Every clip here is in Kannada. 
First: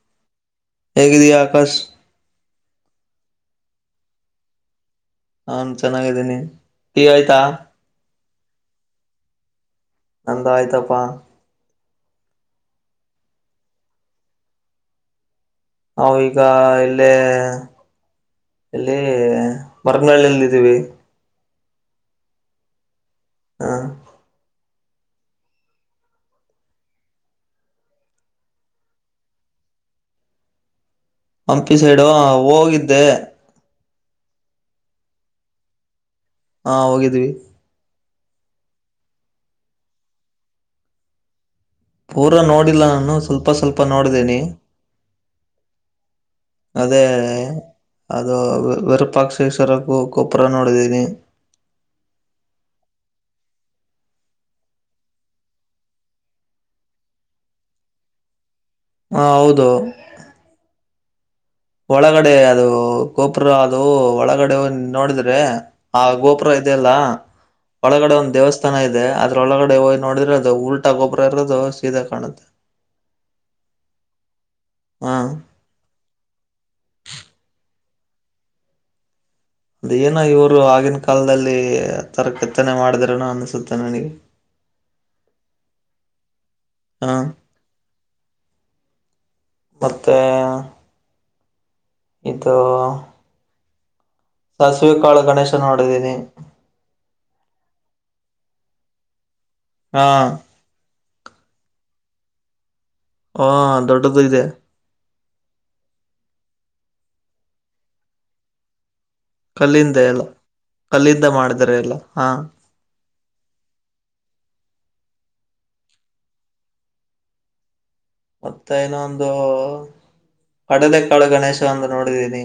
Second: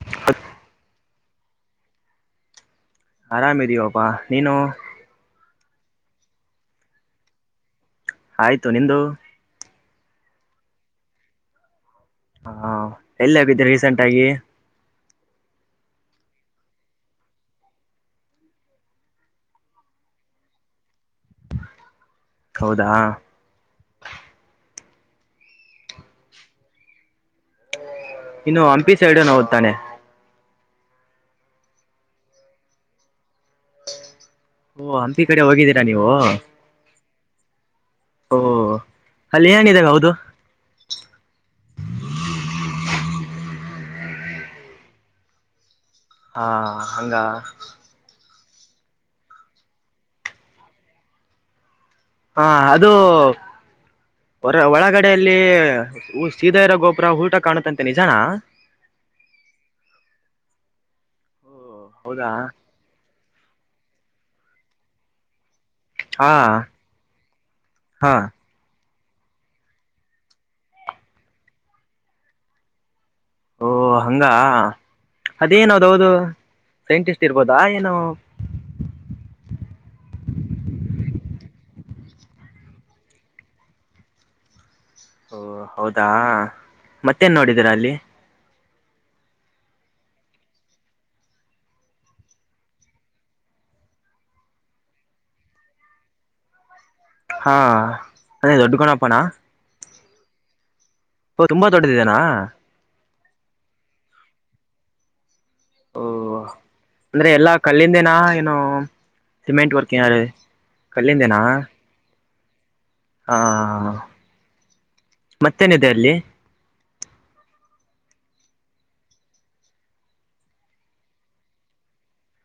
ಹತ್ತು. [unintelligible] ಹೇಗಿದಿಯಾ ಆಕಾಶ್. ಆರಾಮ ಇದಿವೋ ಅಪ್ಪಾ ನೀನು. ನಾನ್ ಚೆನ್ನಾಗದ್ದೀನಿ ಟೀ ಆಯ್ತಾ. ಆಯ್ತು ನಿಂದು. ನಂದು ಆಯ್ತಪ್ಪಾ. ಹಾ ಎಲ್ಲಿ ಆಗಿದ್ದ ರೀಸೆಂಟ್ ಆಗಿ. ನ ಈಗ ಇಲ್ಲೇ. ಇಲ್ಲಿ ಮರಗನಳ್ಳಿಲ್ಲಿ ಇದೀವಿ. ಹೌದಾ. ಹಾ. ಇನ್ನು ಹಂಪಿ ಸೈಡ್ ನೋಡುತಾನೆ. ಹಂಪಿ ಸೈಡು ಆ ಹೋಗಿದ್ದೆ. ಓ ಹಂಪಿ ಕಡೆ ಹೋಗಿದ್ದೀರಾ. ನೀವು. ಹಾ ಹೋಗಿದ್ವಿ. ಓಹ ಅಲ್ಲಿ ಏನೇನ್ ಇದಾವ ಹೌದು. ಪೂರ ನೋಡಿಲ್ಲಾ ನಾನು ಸ್ವಲ್ಪ ಸ್ವಲ್ಪ ನೋಡಿದ್ದೇನಿ. ಹಾ ಅದೇ. ಹಂಗ ಅದು ವಿರೂಪಾಕ್ಷ ಗೋಪುರ ನೋಡಿದ್ದೀನಿ ಹಾ ಅದು ಹೊರ ಒಳಗಡೆಯಲ್ಲಿ ಸಿಧೋ ಇರುವ ಗೋಪುರ ಉಲ್ಟಾ ಕಾಣುತ್ತದೆಯಂತೆ ನಿಜಾನಾ ಹಾ ಹೌದು ಓ ಹೌದಾ ಒಳಗಡೆ ಅದು ಗೋಪುರಾ ಅದು ಒಳಗಡೆ ನೋಡಿದ್ರೆ... ಆ ಹಾ ಗೋಪುರ ಇದೆ ಅಲ್ಲಾ ಹಾ ಒಳಗಡೆ ಒಂದು ದೇವಸ್ಥಾನ ತ ಇದೆ ಅದ್ರೊಳಗಡೆ ಹೋಗ್ ನೋಡಿದ್ರೆ ಅದು ಉಲ್ಟಾ ಗೋಪುರ ಇರೋದು ಸೀದಾ ಕಾಣುತ್ತೆ ಹಂಗಾ ಹಾ ಅದೇನು ಅದು ಹೌದು ಸೈಂಟಿಸ್ಟ್ ಇರ್ಬೋದಾ ಏನೋ ಅದ ಏನ್ ಇವರು ಆಗಿನ ಕಾಲದಲ್ಲಿ ಆ ತರಾ ಕೆತ್ತನೆ ಮಾಡಿದ್ರನೂ ಅನಸುತ್ತೆ ನನಗೆ ಓ ಹೌದಾ ಹಾ ಮತ್ತೇನ್ ನೋಡಿದ್ದೀರಾ ಅಲ್ಲಿ ಮತ್ತೆ ಇದು ಸಾಸಿವಿಕಾಳು ಗಣೇಶ ನೋಡಿದೀನಿ ಹಾ ಅದೇ ದೊಡ್ಡ ಗಣಪನಾ ಹಾ ಓ ತುಂಬಾ ದೊಡ್ಡದಿದೆನಾ ಓ ದೊಡ್ಡದು ಇದೆ. ಓ ಅಂದ್ರೆ ಎಲ್ಲಾ ಕಲ್ಲಿಂದೇನಾ ಏನು ಸಿಮೆಂಟ್ ವರ್ಕ್ ಕಲ್ಲಿಂದ ಏನಾರ ಎಲ್ಲಾ ಕಲ್ಲಿಂದ ಕಲ್ಲಿಂದೇನಾ ಮಾಡಿದ್ರ ಎಲ್ಲಾ ಹಾ ಹಾ ಮತ್ತೇನಿದೆ ಅಲ್ಲಿ ಮತ್ತ ಇನ್ನೊಂದು ಕಡಲೆ ಕಾಳು ಗಣೇಶ ಒಂದು ನೋಡಿದ್ದೀನಿ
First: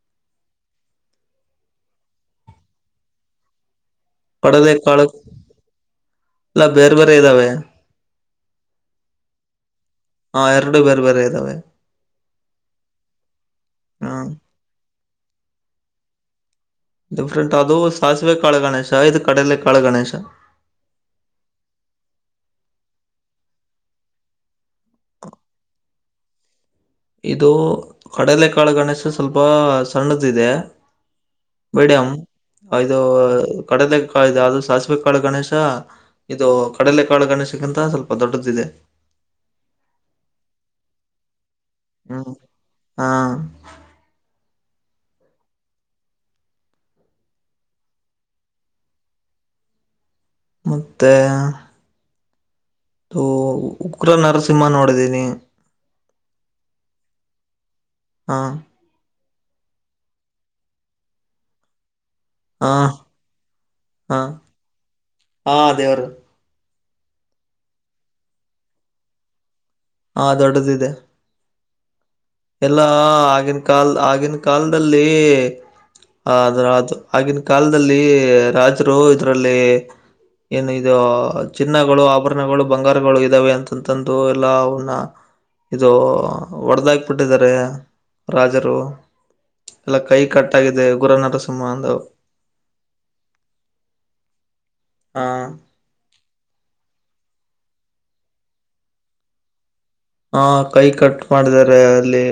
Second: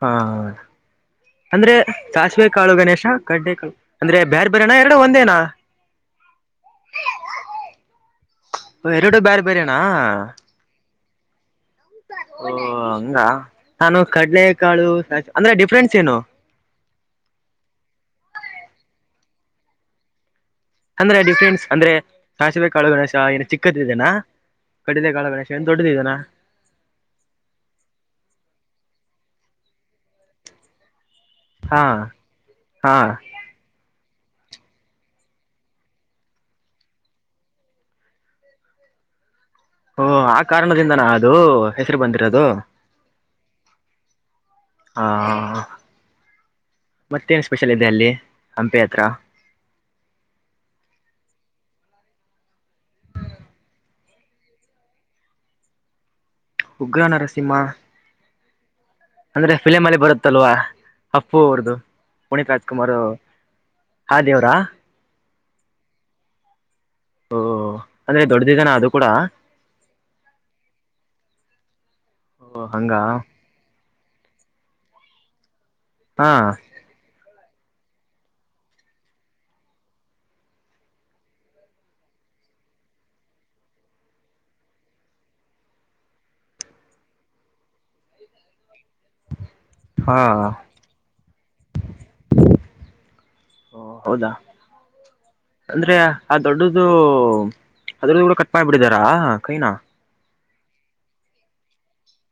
ಹಾ ಅಂದ್ರೆ ಸಾಸವೆ ಕಾಳು ಗಣೇಶಾ, ಕಡ್ಡೆ ಕಾಳು ಅಂದ್ರೆ ಬೇರೆ ಬೇರೆ ನಾ ಎರಡು ಕಡಲೆಕಾಳು ಒಂದೇ ನಾ ಎಲ್ಲ ಬೇರೆ ಬೇರೆ ಇದಾವೆ ಈ ಎರೆಡು ಬೇರೆ ಬೇರೆ ನಾ ಹಾ ಎರಡು ಬೇರೆ ಬೇರೆ ಇದಾವೆ ಓ ಹಂಗಾ ನಾನು ಹ್ಮ್ ಕಡ್ಲೆ ಕಾಳು ಅಂದ್ರೆ ಡಿಫ್ರೆನ್ಸ್ ಏನು ಡಿಫ್ರೆಂಟ್ ಅದು ಸಾಸಿವೆ ಕಾಳು ಗಣೇಶಾ ಇದು ಕಡಲೆ ಕಾಳು ಗಣೇಶಾ ಅಂದ್ರೆ ಡಿಫ್ರೆನ್ಸ್ ಅಂದ್ರೆ ಸಾಸವೆ ಕಾಳು ಗಣೇಶ ಏನು ಚಿಕ್ಕದಿದೆ ನಾ ಕಡಲೆಕಾಳು ಗಣೇಶ ಏನ್ ದೊಡ್ಡದಿದೆ ನಾ ಇದು ಕಡಲೆ ಕಾಳಗಣೇಶ ಸ್ವಲ್ಪ ಸಣ್ಣದ ಇದೆ ಹಾ ಮೇಡಂ ಹಾ ಅದು ಕಡದೆ ಕಳೆದ ಅದು ಸಾಸವೆ ಕಾಳು ಗಣೇಶ ಇದು ಕಡಲೆ ಕಾಳು ಗಣೇಶನಗಿಂತ ಸ್ವಲ್ಪ ದೊಡ್ಡದು ಇದೆ ಓ ಆ ಕಾರಣದಿಂದ ನಾ ಅದು ಹೆಸರು ಹ್ಮ್ ಬಂದಿರೋದು ಹಾ ಹ ಹ ಹ ಮತ್ತೇನ್ ಸ್ಪೆಷಲ್ ಇದೆ ಅಲ್ಲಿ ಹಂಪೆ ಹತ್ರ ಮತ್ತೇ ಓ ಉಗ್ರ ನರಸಿಂಹ ನೋಡಿದೀನಿ ಉಗ್ರ ನರಸಿಂಹ ಹಾ ಅಂದ್ರೆ ಫಿಲಂಅಲ್ಲಿ ಬರುತ್ತಲ್ವಾ ಅಪ್ಪು ಅವರದು ಪುನೀತ್ ಹಾ ರಾಜಕುಮಾರ್ ಹಾ ದೇವ್ರ ಹ ಹಾ ದೇವ್ರು ಓ ಹೋ ಹೋ ಅದೇ ದೊಡ್ಡದಿದೆ ಅದು ಕೂಡ ಹಾ ದೊಡ್ಡದು ಇದೆ ಓ ಎಲ್ಲಾ ಹಂಗ ಆಗಿನ್ ಕಾಲ್ ಆಗಿನ ಕಾಲದಲ್ಲಿ ಹಾ ಅದ್ರ ಅದು ಆಗಿನ್ ಕಾಲದಲ್ಲಿ ರಾಜರು ಇದ್ರಲ್ಲಿ ಏನು ಇದು ಚಿನ್ನಗಳು ಆಭರಣಗಳು ಬಂಗಾರಗಳು ಇದ್ದಾವೆ ಅಂತಂತಂದು ಎಲ್ಲ ಅವನ್ನ ಇದು ಹೊಡೆದಾಗಿಬಿಟ್ಟಿದ್ದಾರೆ ರಾಜರು ಎಲ್ಲ ಹಾ ಕೈಕಟ್ಟಾಗಿದೆ ಉಗ್ರ ನರಸಿಂಹಂದು [inaudible] ಹೌದಾ ಹಾ ಅಂದ್ರೆ ಆ ದೊಡ್ಡದು ಅದ್ರದ್ದು ಕೂಡ ಕಟ್ ಮಾಡ್ಬ ಬಿಡಿದಾರಾ ಕೈನಾ ಹಾ ಕೈ ಕಟ್ ಮಾಡಿದಿದ್ದಾರೆ ಅಲ್ಲಿ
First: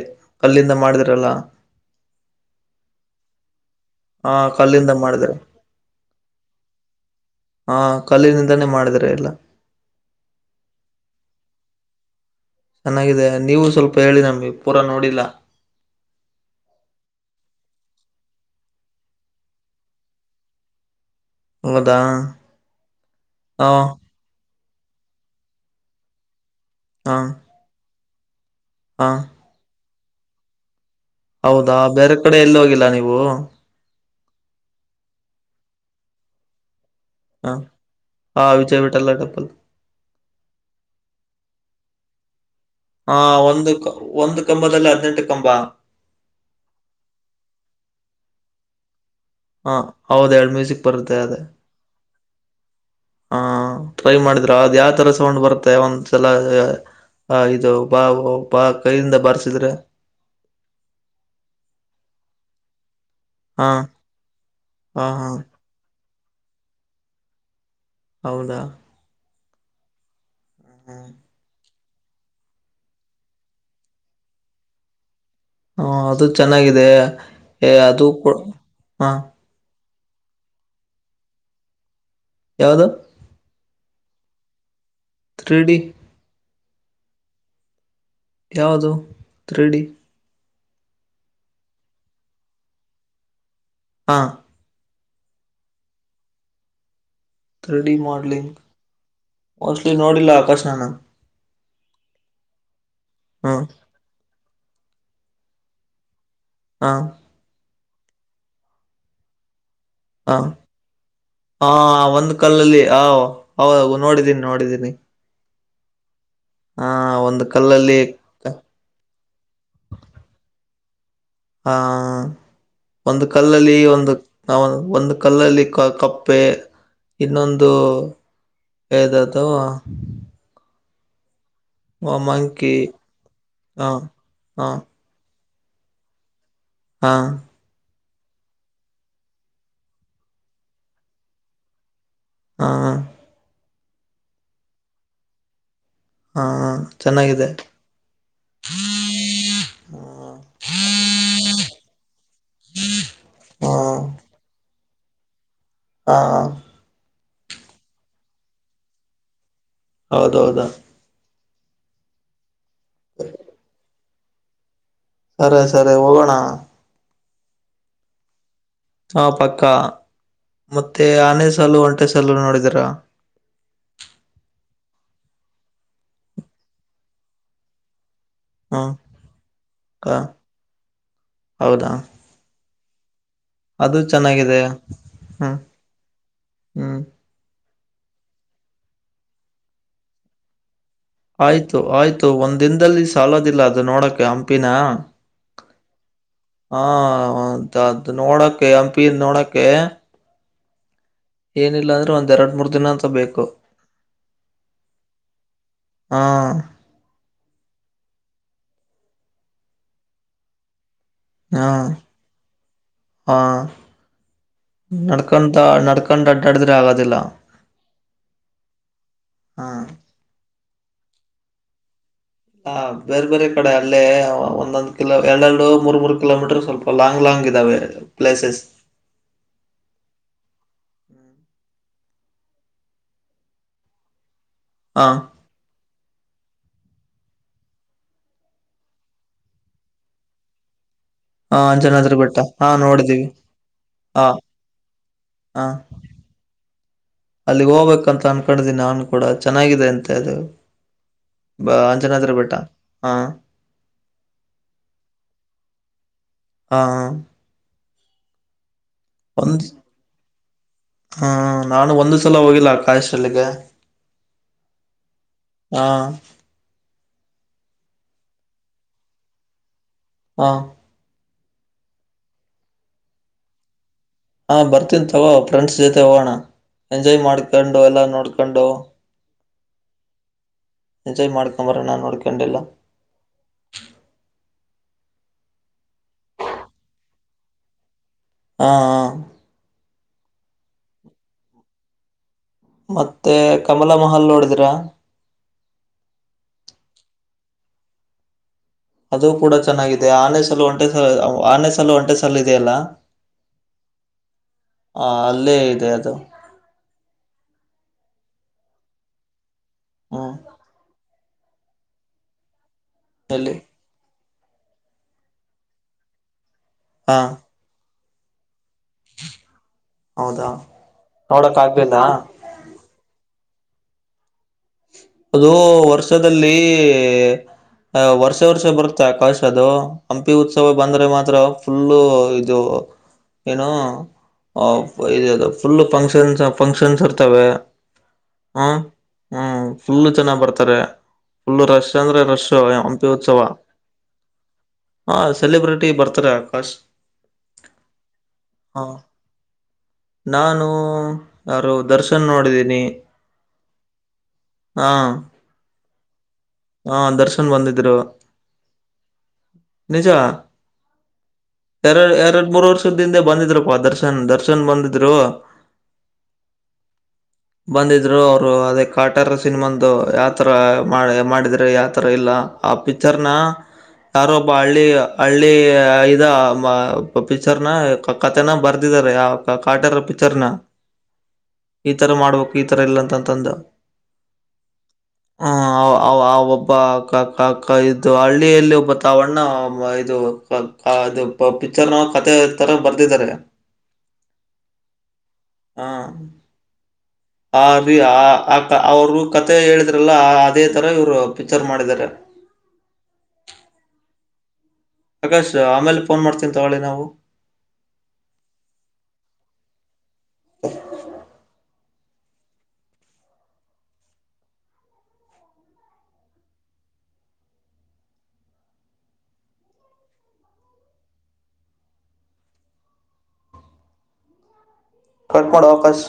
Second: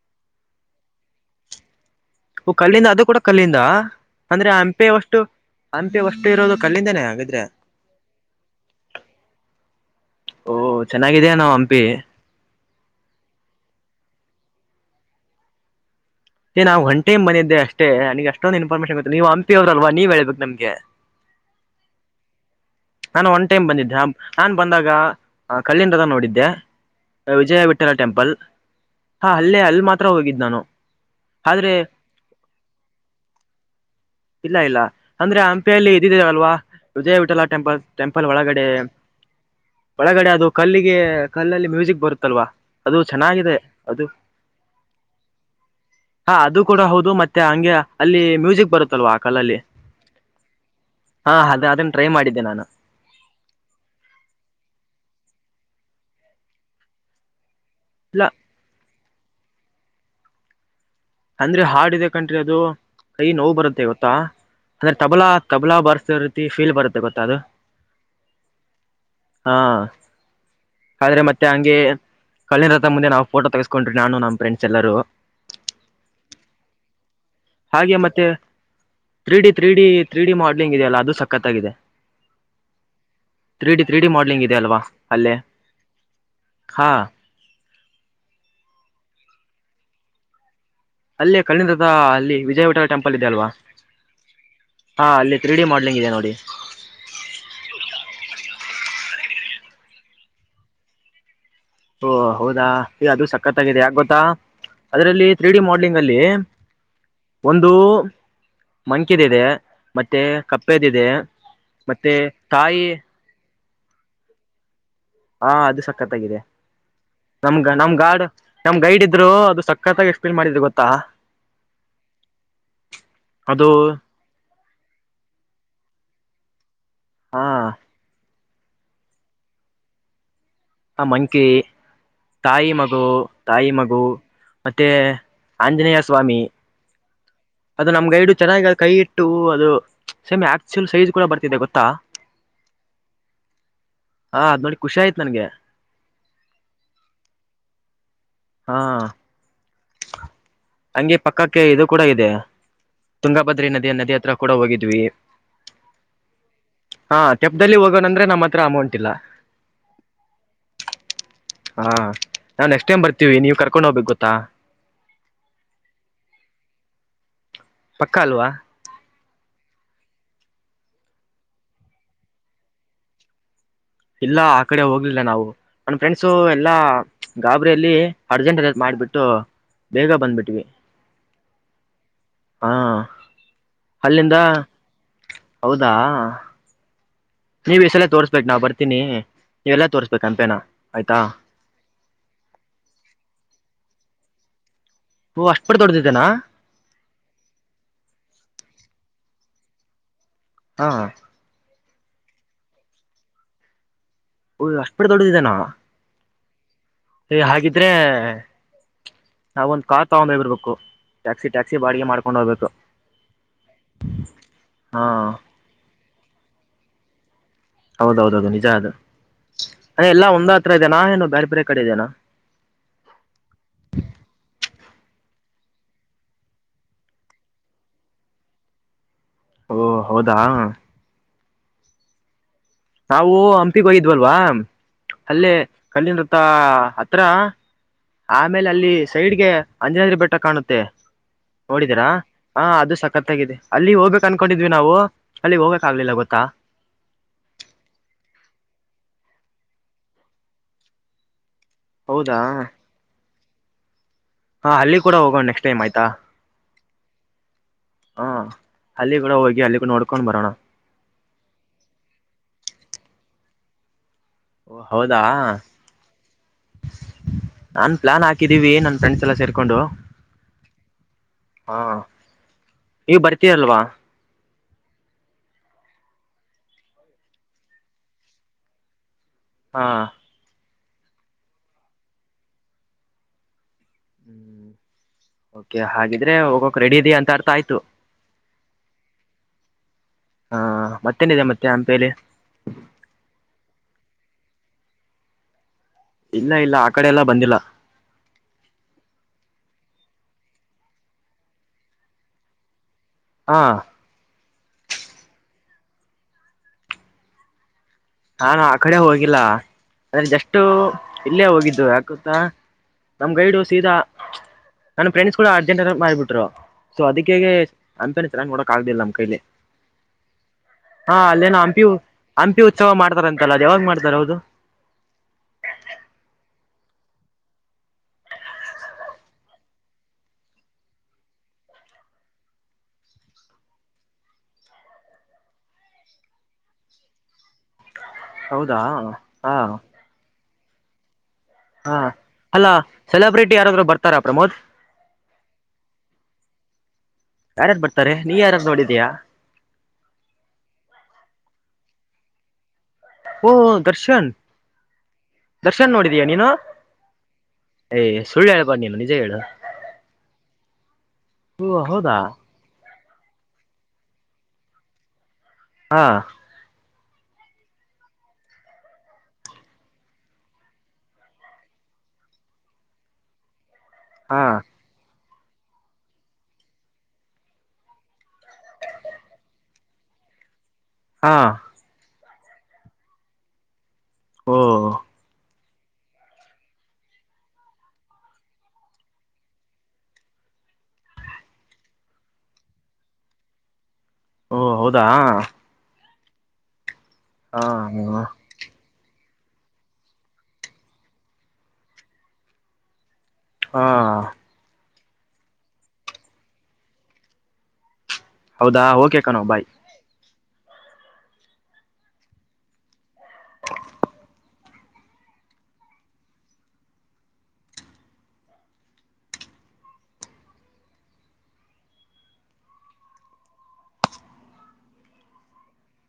ಅಲ್ಲಿಂದ ಮಾಡಿದಾರಲ್ಲ ಓ ಕಲ್ಲಿಂದ ಅದು ಕೂಡ ಕಲ್ಲಿಂದ ಅಂದ್ರೆ ಆ ಕಲ್ಲಿಂದ ಹಂಪೆವಷ್ಟು ಮಾಡಿದ್ದಾರೆ ಹಂಪಿ ವಷ್ಟು ಇರೋದು ಕಲ್ಲಿಂದನೇ ಹಾಗದ್ರೆ ಆ ಕಲ್ಲಿನಿಂದಾನೇ ಮಾಡಿದ್ದಾರೆ ಎಲ್ಲ ಓ ಚೆನ್ನಾಗಿದೇನಾವ ಹಂಪಿ ಚೆನ್ನಾಗಿದೆ ನೀವು ಸ್ವಲ್ಪ ಹೇಳಿ ನಮಗೆ ಪೂರಾ ನೋಡಿಲ್ಲ ಹೇ ನಾ ಒನ್ ಟೈಮ್ ಬಂದಿದ್ದೆ ಅಷ್ಟೇ ನನಿಗೆ ಅಷ್ಟೊಂದು ಇನ್ಫಾರ್ಮೇಷನ್ ಗೊತ್ ಇಲ್ಲ ನೀವು ಹಂಪಿ ಅವ್ರ ಅಲ್ವ ನೀವ ಹೇಳ್ಬೇಕು ನಮಗೆ ಹೌದಾ ನಾನು ಒನ್ ಟೈಮ್ ಹಾ ಬಂದಿದ್ದೆ ನಾನ್ ಬಂದಾಗ ಕಲ್ಲಿಣ ರಥ ನೋಡಿದ್ದೆ ಹಾ ವಿಜಯ ವಿಠ ಇತರ ಟೆಂಪಲ್ ಹಾ ಹಾ ಅಲ್ಲೇ ಅಲ್ಲಿ ಮಾತ್ರ ಹೋಗಿದ್ ನಾನು ಆದ್ರೆ ಹೌದಾ ಬೇರೆ ಕಡೆ ಎಲ್ಲಿ ಹೋಗಿಲ್ಲ ನೀವು ಇಲ್ಲ ಇಲ್ಲ ಅಂದ್ರೆ ಹಂಪಿಯಲ್ಲಿ ಇದ್ ಇದೆಯಲ್ಲ ವಿಜಯ್ ವಿಠಲ್ ಹ ಟೆಂಪಲ್ ಟೆಂಪಲ್ ಹಾ ಒಳಗಡೆ ವಿಜಯ್ ವಿಠಲ ಟೆಂಪಲ್ ಒಳಗಡೆ ಅದು ಕಲ್ಲಿಗೆ ಕಲ್ಲಲ್ಲಿ ಮ್ಯೂಸಿಕ್ ಬರುತ್ತಲ್ವಾ ಅದು ಹ ಚೆನ್ನಾಗಿದೆ ಒಂದು ಕ್ ಅದು ಒಂದು ಕಂಬದಲ್ಲಿ ಹದಿನೆಂಟು ಕಂಬ ಹಾ ಅದು ಕೂಡ ಹೌದು ಮತ್ತೆ ಹಂಗೆ ಅಲ್ಲಿ ಮ್ಯೂಸಿಕ್ ಬರುತ್ತಲ್ವಾ ಕಲ್ಲಲ್ಲಿ ಹ ಹೌದ ಎರಡು ಮ್ಯೂಸಿಕ್ ಬರುತ್ತೆ ಹಾ ಅದೇ ಅದ್ ಅದನ್ನ ಟ್ರೈ ಮಾಡಿದ್ದೆ ನಾನು ಹ ಟ್ರೈ ಮಾಡಿದ್ರ ಅದ್ ಯಾವ್ ತರ ಸೌಂಡ್ ಬರುತ್ತೆ ಒಂದ್ಸಲ ಹ ಹ ಹ ಇದು ಇಲ್ಲ ಬಾವು ಬಾ ಕೈಯಿಂದ ಬರ್ಸಿದ್ರೆ ಅಂದ್ರೆ ಹಾಡಿದೆ ಕನ್ರೀ ಅದು ಕೈ ನೋವು ಹಾ ಬರುತ್ತೆ ಗೋತ್ತಾ ಅಂದ್ರೆ ಹಾ ತಬಲಾ ಹಾ ತಬ್ [unintelligible] ರೀತಿಫೀಲ್ ಬರುತ್ತೆ ಗೊತ್ತ ಅದು. ಹೌದಾ ಹಾ ಆದ್ರೆ ಹ ಮತ್ತೆ ಹಂಗೆ ಕಳಿನ ರಥ ಮುಂದೆ ನಾ ಫೋಟ ತಗ್ಕೊಂಡ್ರಿ ನನು ನಮ್ ಫ್ರೆಂಡ್ಸ್ ಎಲ್ಲರು. ಹ್ಮು ಅದು ಚೆನ್ನಾಗಿದೆ. ಏ ಹಾಗೆ ಅದು ಮತ್ತೆ ಕೂಡ. ಹಾ three D three D three D modelling ಇದೆ ಅಲ್ಲ ಅದು ಸಖತ್ತಾಗಿದೆ. ಯಾವ್ದು? Three D three D modelling ಇದೆಲ್ವಾ ಅಲ್ಲೆ. ತ್ರೀಡಿ ಹಾ ಯಾವುದು ತ್ರಿ ಡಿ? ಅಲ್ಲಿ ಕಲ್ಲಿಂದ ರಥ ಅಲ್ಲಿ ವಿಜಯವಡ ಟೆಂಪಲ್ ಇದೆೆ ಅಲ್ವಾ. ಹಾ ಹಾ ಅಲ್ಲಿ ತ್ರಿ ಡಿ ಮಾಡ್ಲಿಂಗ ಇದೆ ನೋಡಿ. ತ್ರಿ ಡಿ ಮಾಡಲಿಂಗ್ ಮೋಸ್ಟ್ಲಿ ನೋಡಿಲ್ಲ [unintelligible] ಓ ಹೌದಾ ಎ ಅದು ಹಾ ಸಖತ್ತಾಗಿದೆ ಯಾಕ ಗೊತ್ತಾ ಅದರಲ್ಲಿ ತ್ರೀ ಡಿ ಮಾಡಲಿಂಗ್ ಅಲ್ಲಿ. ಹಾ ಒಂದು ಮಂಕಿದ್ ಇದೆ. ಮತ್ತೆ ಹ ಕಪ್ಪೆದಿದೆ ಮತ್ತೆ ತಾಯಿ ಹೌದೌ ನೋಡೀನಿ ನೋಡಿದ್ದೀನಿ. ಹಾ ಅದು ಸಖತ್ತಾಗಿದೆ ಆ ಒಂದು ನಮ್ಗ ನಮ್ ಕಲ್ಲಲ್ಲಿ ಗಾಡು ನಮ್ ಗೈಡ್ ಇದ್ರು ಅದು ಸಕ್ಕತ್ತಾಗಿ ಎಸ್ಪ್ಲೇನ್ ಮಾಡಿದ್ರೆ ಗೊತ್ತಾ? ಹ ಒಂದು ಅದು ಕಲ್ಲಲ್ಲಿ ಒಂದು ಹಾ ಒಂದು ಕಲ್ಲಲ್ಲಿ ಕಪ್ಪೆ ಹಾ ಇನ್ನೊಂದು. [unintelligible] ಆ ಮಂಕಿ ತಾಯಿ ಮಂಕಿ ಮಗು ತಾಯಿ ಹ ಮಗು ಹ ಮತ್ತೆ. ಆಂಜನೇಯ ಸ್ವಾಮಿ. ಹಾ ಅದು ನಮ್ ಗೈಡು ಚೆನ್ನಾಗಿ ಕೈ ಇಟ್ಟು ಅದು ಸೇಮ್ ಆಕ್ಚುಲ್ ಸೈಜ್ ಕೂಡ ಬರ್ತಿದೆ ಗೊತ್ತಾ. ಹಾ ಹ ಅದು ನೋಡಿ ಖುಷಿ ಆಯ್ತ ನನ್ಗೆ. ಹಾ ಚೆನ್ನಾಗಿದೆ. ಹಾ ಹಂಗೆ ಪಕ್ಕಕ್ಕೆ ಇದು ಕೂಡ ಇದೆ. ತುಂಗಾಭದ್ರಿ ಹಾ ನದಿ ನದಿ ಹತ್ರ ಕೂಡ ಹೋಗಿದ್ವಿ. ಹಾ ಹಾ ತೆಪ್ಪದಲ್ಲಿ ಹೋಗೋಣ ಅಂದ್ರೆ ನಮ್ಮ ಹತ್ರ ಅಮೌಂಟ್ ಇಲ್ಲ. ಹೌದೌದಾ ಹಾ ನಾವು ನೆಕ್ಸ್ಟ್ ಟೈಮ್ ಬರ್ತೀವಿ ನೀವು ಕರ್ಕೊಂಡ್ ಹೋಗ್ಬೇಕು ಗೊತ್ತಾ. ಸರಿ ಸರಿ ಹೋಗೋಣ. ಪಕ್ಕ ಅಲ್ವಾ. ಹಾ ಪಕ್ಕ ಮತ್ತೆ ಆನೆ ಸಾಲು ಒಂಟೆ ಸಾಲು ನೋಡಿದರಾ? ಇಲ್ಲ ಆ ಕಡೆ ಹೋಗ್ಲಿಲ್ಲ ನಾವು ನನ್ ಫ್ರೆಂಡ್ಸು ಎಲ್ಲಾ ಗಾಬರಿಲ್ಲಿ. ಅರ್ಜೆಂಟ್ ಅರ್ಜೆಂಟ್ ಹ ಮಾಡಿಬಿಟ್ಟು ಬೇಗ ಬಂದ್ಬಿಟ್ವಿ. ಹೌದಾ ಹಾ ಅದು ಅಲ್ಲಿಂದ ಚೆನ್ನಾಗಿದೆ ಹ್ಮ್ ಹೌದಾ. ಹ್ಮ್ ನೀವ ಈಸಲ ತೋರಿಸಬೇಕು ನಾವ್ ಬರ್ತೀನಿ ನೀವೆಲ್ಲಾ ತೋರಿಸಬೇಕು ಹಂಪಿನ ಆಯ್ತಾ. ಆಯ್ತು ಆಯ್ತು ಒಂದ್ ದಿನದಲ್ಲಿ ಸಾಲದಿಲ್ಲ ಅದು ನೋಡಕ್ಕೆ ಹಂಪಿನ. ಓಹೋ ಅಷ್ಟುಪಟ್ಟು ದೊಡ್ದುದು ಇದೇನಾ. ಹಾ ಅದು ನೋಡಕ್ಕೆ ಹಂಪಿಂದು ನೋಡಕ್ಕೆ. ಹಾ ಏನಿಲ್ಲ ಅಂದ್ರು ಒಂದ್ ಎರಡು ಮೂರ್ ದಿನ ಅಂತು ಬೇಕು. ಓ ಅಷ್ಟುಪಟ್ಟು ದೊಡ್ಡದು ಇದೇನಾ. ಹಾ ಅ ಹಾಗಿದ್ರೆ ನಾವೊಂದು ಕಾರ್ ತಕೊಂಡೆ ಬರಬೇಕು. ಟ್ಯಾಕ್ಸಿ ಹಾ ಟ್ಯಾಕ್ಸಿ ಬಾಡಿಗೆ ಮಾಡ್ಕೊಂಡು ಹೋಗಬೇಕು ಹಾ ಹಾ. ನೆಡ್ಕೊಂಡು ಅಡ್ಡಾಡಿದ್ರೆ ಆಗದಿಲ್ಲ. ಹೌದ ಹೌದೌದು ನಿಜ ಅದು ಹಾ ಎಲ್ಲಾ ಒಂದ ಹತ್ರ ಇದೇನಾ ಏನು ಬೇರೆ ಬೇರೆ ಕಡೆ ಇದೇನಾ. ಹಾ ಬೇರೆ ಬೇರೆ ಕಡೆ ಅಲ್ಲೇ ಒಂದೊಂದ್ ಕಿಲೋ ಎರಡೆರಡು ಮೂರ್ ಮೂರು ಕಿಲೋಮೀಟರ್ ಸ್ವಲ್ಪ ಲಾಂಗ್ ಲಾಂಗ್ ಇದ್ದಾವೆ. ಪ್ಲೇಸಸ್. ಓ ಹೌದಾ. ನಾವು ಹಂಪಿಗೆ ಹೋಗಿದ್ವಲ್ವಾ. ಹಾ ಅಲ್ಲೇ ಕಲ್ಲಿನ ರುತ್ತ ಹತ್ರ. ಆಮೇಲೆ ಅಲ್ಲಿ ಸೈಡ್ಗೆ ಅಂಜನಾದ್ರಿ ಬೆಟ್ಟ ಕಾಣುತ್ತೆ. ಹಾ ನೋಡಿದೀರಾ ಅಂಜನಾದ್ರಿ ಬೆಟ್ಟ ಹಾ ಅದು ನೋಡಿದೀವಿ ಸಖತ್ತಾಗಿದೆ ಅಲ್ಲಿ ಹೋಗ್ಬೇಕು ಹಾ ಅನ್ಕೊಂಡಿದ್ವಿ ನಾವು. ಅಲ್ಲಿಗ್ ಹೋಗಕ್ ಆಗ್ಲಿಲ್ಲ ಗೊತ್ತಾ. ಅಲ್ಲಿ ಹೋಗ್ಬೇಕಂತ ಅನ್ಕೊಂಡ್ದೀನಿ ನಾನ್ ಕೂಡ ಚೆನ್ನಾಗಿದೆ ಅಂತೆ ಅದು. ಬಾ ಅಂಜನಾನಾದ್ರಿ ಹೌದಾ ಬೆಟ್ಟ ಹಾ. ಹಾ ಅಲ್ಲಿ ಕೂಡ ಹೋಗೋಣ ನೆಕ್ಸ್ಟ್ ಟೈಮ್ ಆಯ್ತಾ ಹಾ ಹಾ. ಅಲ್ಲಿ ಕೂಡ ಹೋಗಿ ಅಲ್ಲಿ ನೋಡ್ಕೊಂಡ್ ಬರೋಣ. ಹ್ಮ ನಾನು ಒಂದು ಸಲ ಹೋಗಿಲ್ಲ ಆಕಾಶ್ ಅಲ್ಲಿಗೆ. ಓ ಹೌದಾ. ಹಾ ನಾನ್ ಪ್ಲಾನ್ ಹಾಕಿದೀವಿ ನನ್ ಫ್ರೆಂಡ್ಸ್ ಎಲ್ಲ ಸೇರ್ಕೊಂಡು. ಹಾ ಹಾ ನೀವ ಬರ್ತೀಲ್ವಾ. ಹಾ ಬರ್ತೀನಿ ತಗೋ ಫ್ರೆಂಡ್ಸ್ ಜೊತೆ ಹೋಗೋಣ!. ಎಂಜಾಯ್ ಮಾಡ್ಕೊಂಡು ಎಲ್ಲಾ ನೋಡ್ಕೊಂಡು. ಹಾ ಹಾ... ಎಂಜಾಯ್ ಮಾಡ್ಕೊಂಡ್ ಬರೋಣ ನೋಡ್ಕೊಂಡ್ ಎಲ್ಲಾ.. ಹ್ಮ್ ಓಕೆ ಹಾಗಿದ್ರೆ ಹೋಗಕ್ ರೆಡಿ ಇದೀಯ ಅಂತ ಅರ್ಥ ಆಯ್ತು. ಹಾ ಹಾ... ಹಾ ಹಾ ಮತ್ತೇನಿದೆ ಮತ್ತೆ ಹಂಪಿಯಲ್ಲಿ. ಮತ್ತೆ ಕಮಲಾ ಮಹಲ್ ನೋಡಿದಿರಾ. ಇಲ್ಲ ಇಲ್ಲ ಆ ಕಡೆ ಎಲ್ಲಾ ಬಂದಿಲ್ಲ.. ಅದು ಕೂಡ ಚೆನ್ನಾಗಿದೆ ಆನೆ ಸಾಲು ಒಂಟೆ ಆನೆ ಸಾಲು ಒಂಟೆ ಸಾಲು ಇದೆಯಲ್ಲ. ಹಾ. ಹಾ ಅಲ್ಲೇ ಇದೆ ಅದು. ನಾನು ಆ ಕಡೆ ಹೋಗಿಲ್ಲ ಅಂದ್ರೆ ಹ್ಮ್ ಜಸ್ಟು ಇಲ್ಲೇ ಹೋಗಿದ್ದು ಯಾಕ್ ಗೊತ್ತಾ. ನಮ್ ಎಲ್ಲಿ ಗೈಡು ಸೀದಾ ನನ್ ಫ್ರೆಂಡ್ಸ್ ಕೂಡ ಅರ್ಜೆಂಟ್ ಮಾಡ್ಬಿಟ್ರು ಸೊ ಹಾ ಅದಕ್ಕೇಗೆ. ಹಂಪಿನ ಚೆನ್ನಾಗ್ ನೋಡಕ್ ಆಗಲಿಲ್ಲ ನಮ್ ಕೈಲಿ ಹೌದಾ ಹಾ ಅಲ್ಲೇನ ನೋಡಕ್ ಹಂಪಿವೂ ಆಗ್ಲಿಲ್ಲ ಹಂಪಿವೂ ಉತ್ಸವ ಮಾಡ್ತಾರ ಅಂತಲ್ಲ ಅದು ಯಾವಾಗ ಮಾಡ್ತಾರೆ ಹೌದು? ಅದು ವರ್ಷದಲ್ಲಿ...... ಹಾ ವರ್ಷ ವರ್ಷ ಬರುತ್ತೆ ಆಕಾಶ್ ಅದು ಹಂಪಿ ಉತ್ಸವ ಬಂದ್ರೆ ಮಾತ್ರ ಫುಲ್ಲು ಇದು. ಏನೋ ಆ ಇದು ಇದು ಫುಲ್ ಫಂಕ್ಷನ್ಸ್ ಫಂಕ್ಷನ್ಸ್ ಇರ್ತಾವೆ. ಹ್ಮ ಹೌದಾ ಹ್ಮ ಹಾ ಫುಲ್ಲು ಜನಾ ಬರ್ತಾರೆ. ಫುಲ್ಲು ರಶ್ ಹಾ ಅಂದ್ರೆ ರಶ್ ಅಲ್ಲಾ ಹಂಪಿ ಉತ್ಸವ. ಸೆಲೆಬ್ರಿಟಿ ಯಾರಾದ್ರು ಬರ್ತಾರಾ ಪ್ರಮೋದ್ ಹಾ! ಸೆಲೆಬ್ರಿಟಿ ಬರ್ತಾರೆ ಆಕಾಶ್. ಯಾರ್ ಯಾರ್ ಬರ್ತಾರೆ ನೀವು ಯಾರನ್ನು ಹ ನೋಡಿದಿಯ. ನಾನು ಯಾರು ದರ್ಶನ್ ನೋಡಿದೀನಿ! ಓಹೋ! ದರ್ಶನ್. ಹಾ.... ದರ್ಶನ್ ನೋಡಿದೀಯಾ ನೀನು? ಹಾ ದರ್ಶನ್ ಬಂದಿದ್ರು. ಸುಳ್ ಹೇಳಬೇಡ ನೀನು ನಿಜಾ ಹೇಳು. ನಿಜ ಓ ಎರಡ್ ಹೌದಾ ಎರಡ್ ಮೂರ್ ವ ತ್ತು ತಿಂದ್ರು ಬಂದಿದ್ರುಪ್ಪ ದರ್ಶನ್! ದರ್ಶನ್ ಬಂದಿದ್ರು. ಹಾ.. [inaudible] ಬಂದಿದ್ದರು ಅವರು ಅದೇ ಕಾಟೇರ ಸಿನಿಮಾಂದು ಯಾವ ತರ ಮಾಡಿದ್ರು ಯಾವ ತರ ಇಲ್ಲ. ಆ ಪಿಚ್ಚರ್ ನಾ ಯಾರೋ ಹಾ ಒಬ್ಬ ಹಳ್ಳಿ. ಹಳ್ಳಿ ಐದ ಪಿಚ್ಚರನ ಕಥೆನಾ ಬರ್ದಿದ್ದಾರೆ ಆ ಕಾಟೇರ ಪಿಚ್ಚರಾನ. [inaudible] ಹಾ.... ಈ ತರ ಮಾಡ್ಬೇಕು ಈ ತರ ಇಲ್ಲ ಅಂತಂತಂದು. ಹೋ! ಹು ಆ ಆ ಒಬ್ಬ ಅಕ್ಕಕ್ಕ ಅಕ್ಕ ಇದ್ದು ಹಳ್ಳಿಯಲ್ಲಿ ಒಬ್ಬ. ಆವಣ್ಣ ಇದು ಆದು ಪಿಕ್ಚರ್ ನ ಕಥೆ ಹೇಳ್ತಾರೆ ಬರ್ದಿದ್ದಾರೆ. [inaudible] ಓ ಹೌದಾ. ಹಾ. ಆದೀ ಆ ಅತ್ತ ಅವರು ಅವರು ಕಥೆ ಹೇಳಿದ್ರಲ್ಲ ಅದೇ ತರ ಇವ್ರು ಪಿಕ್ಚರ್ ಮಾಡಿದ್ದಾರೆ. ಹಾ... ಆಕಾಶ್ ಆಮೇಲೆ ಪೋನ್ ಮಾಡ್ತಿನಿ ತಗೊಳ್ಳಿ ನಾವು. ಹೌದಾ ಓಕೆ ಕಣೋ ಬಾಯ್. ಕೊಂಕಣ ಆಕಾಶ್.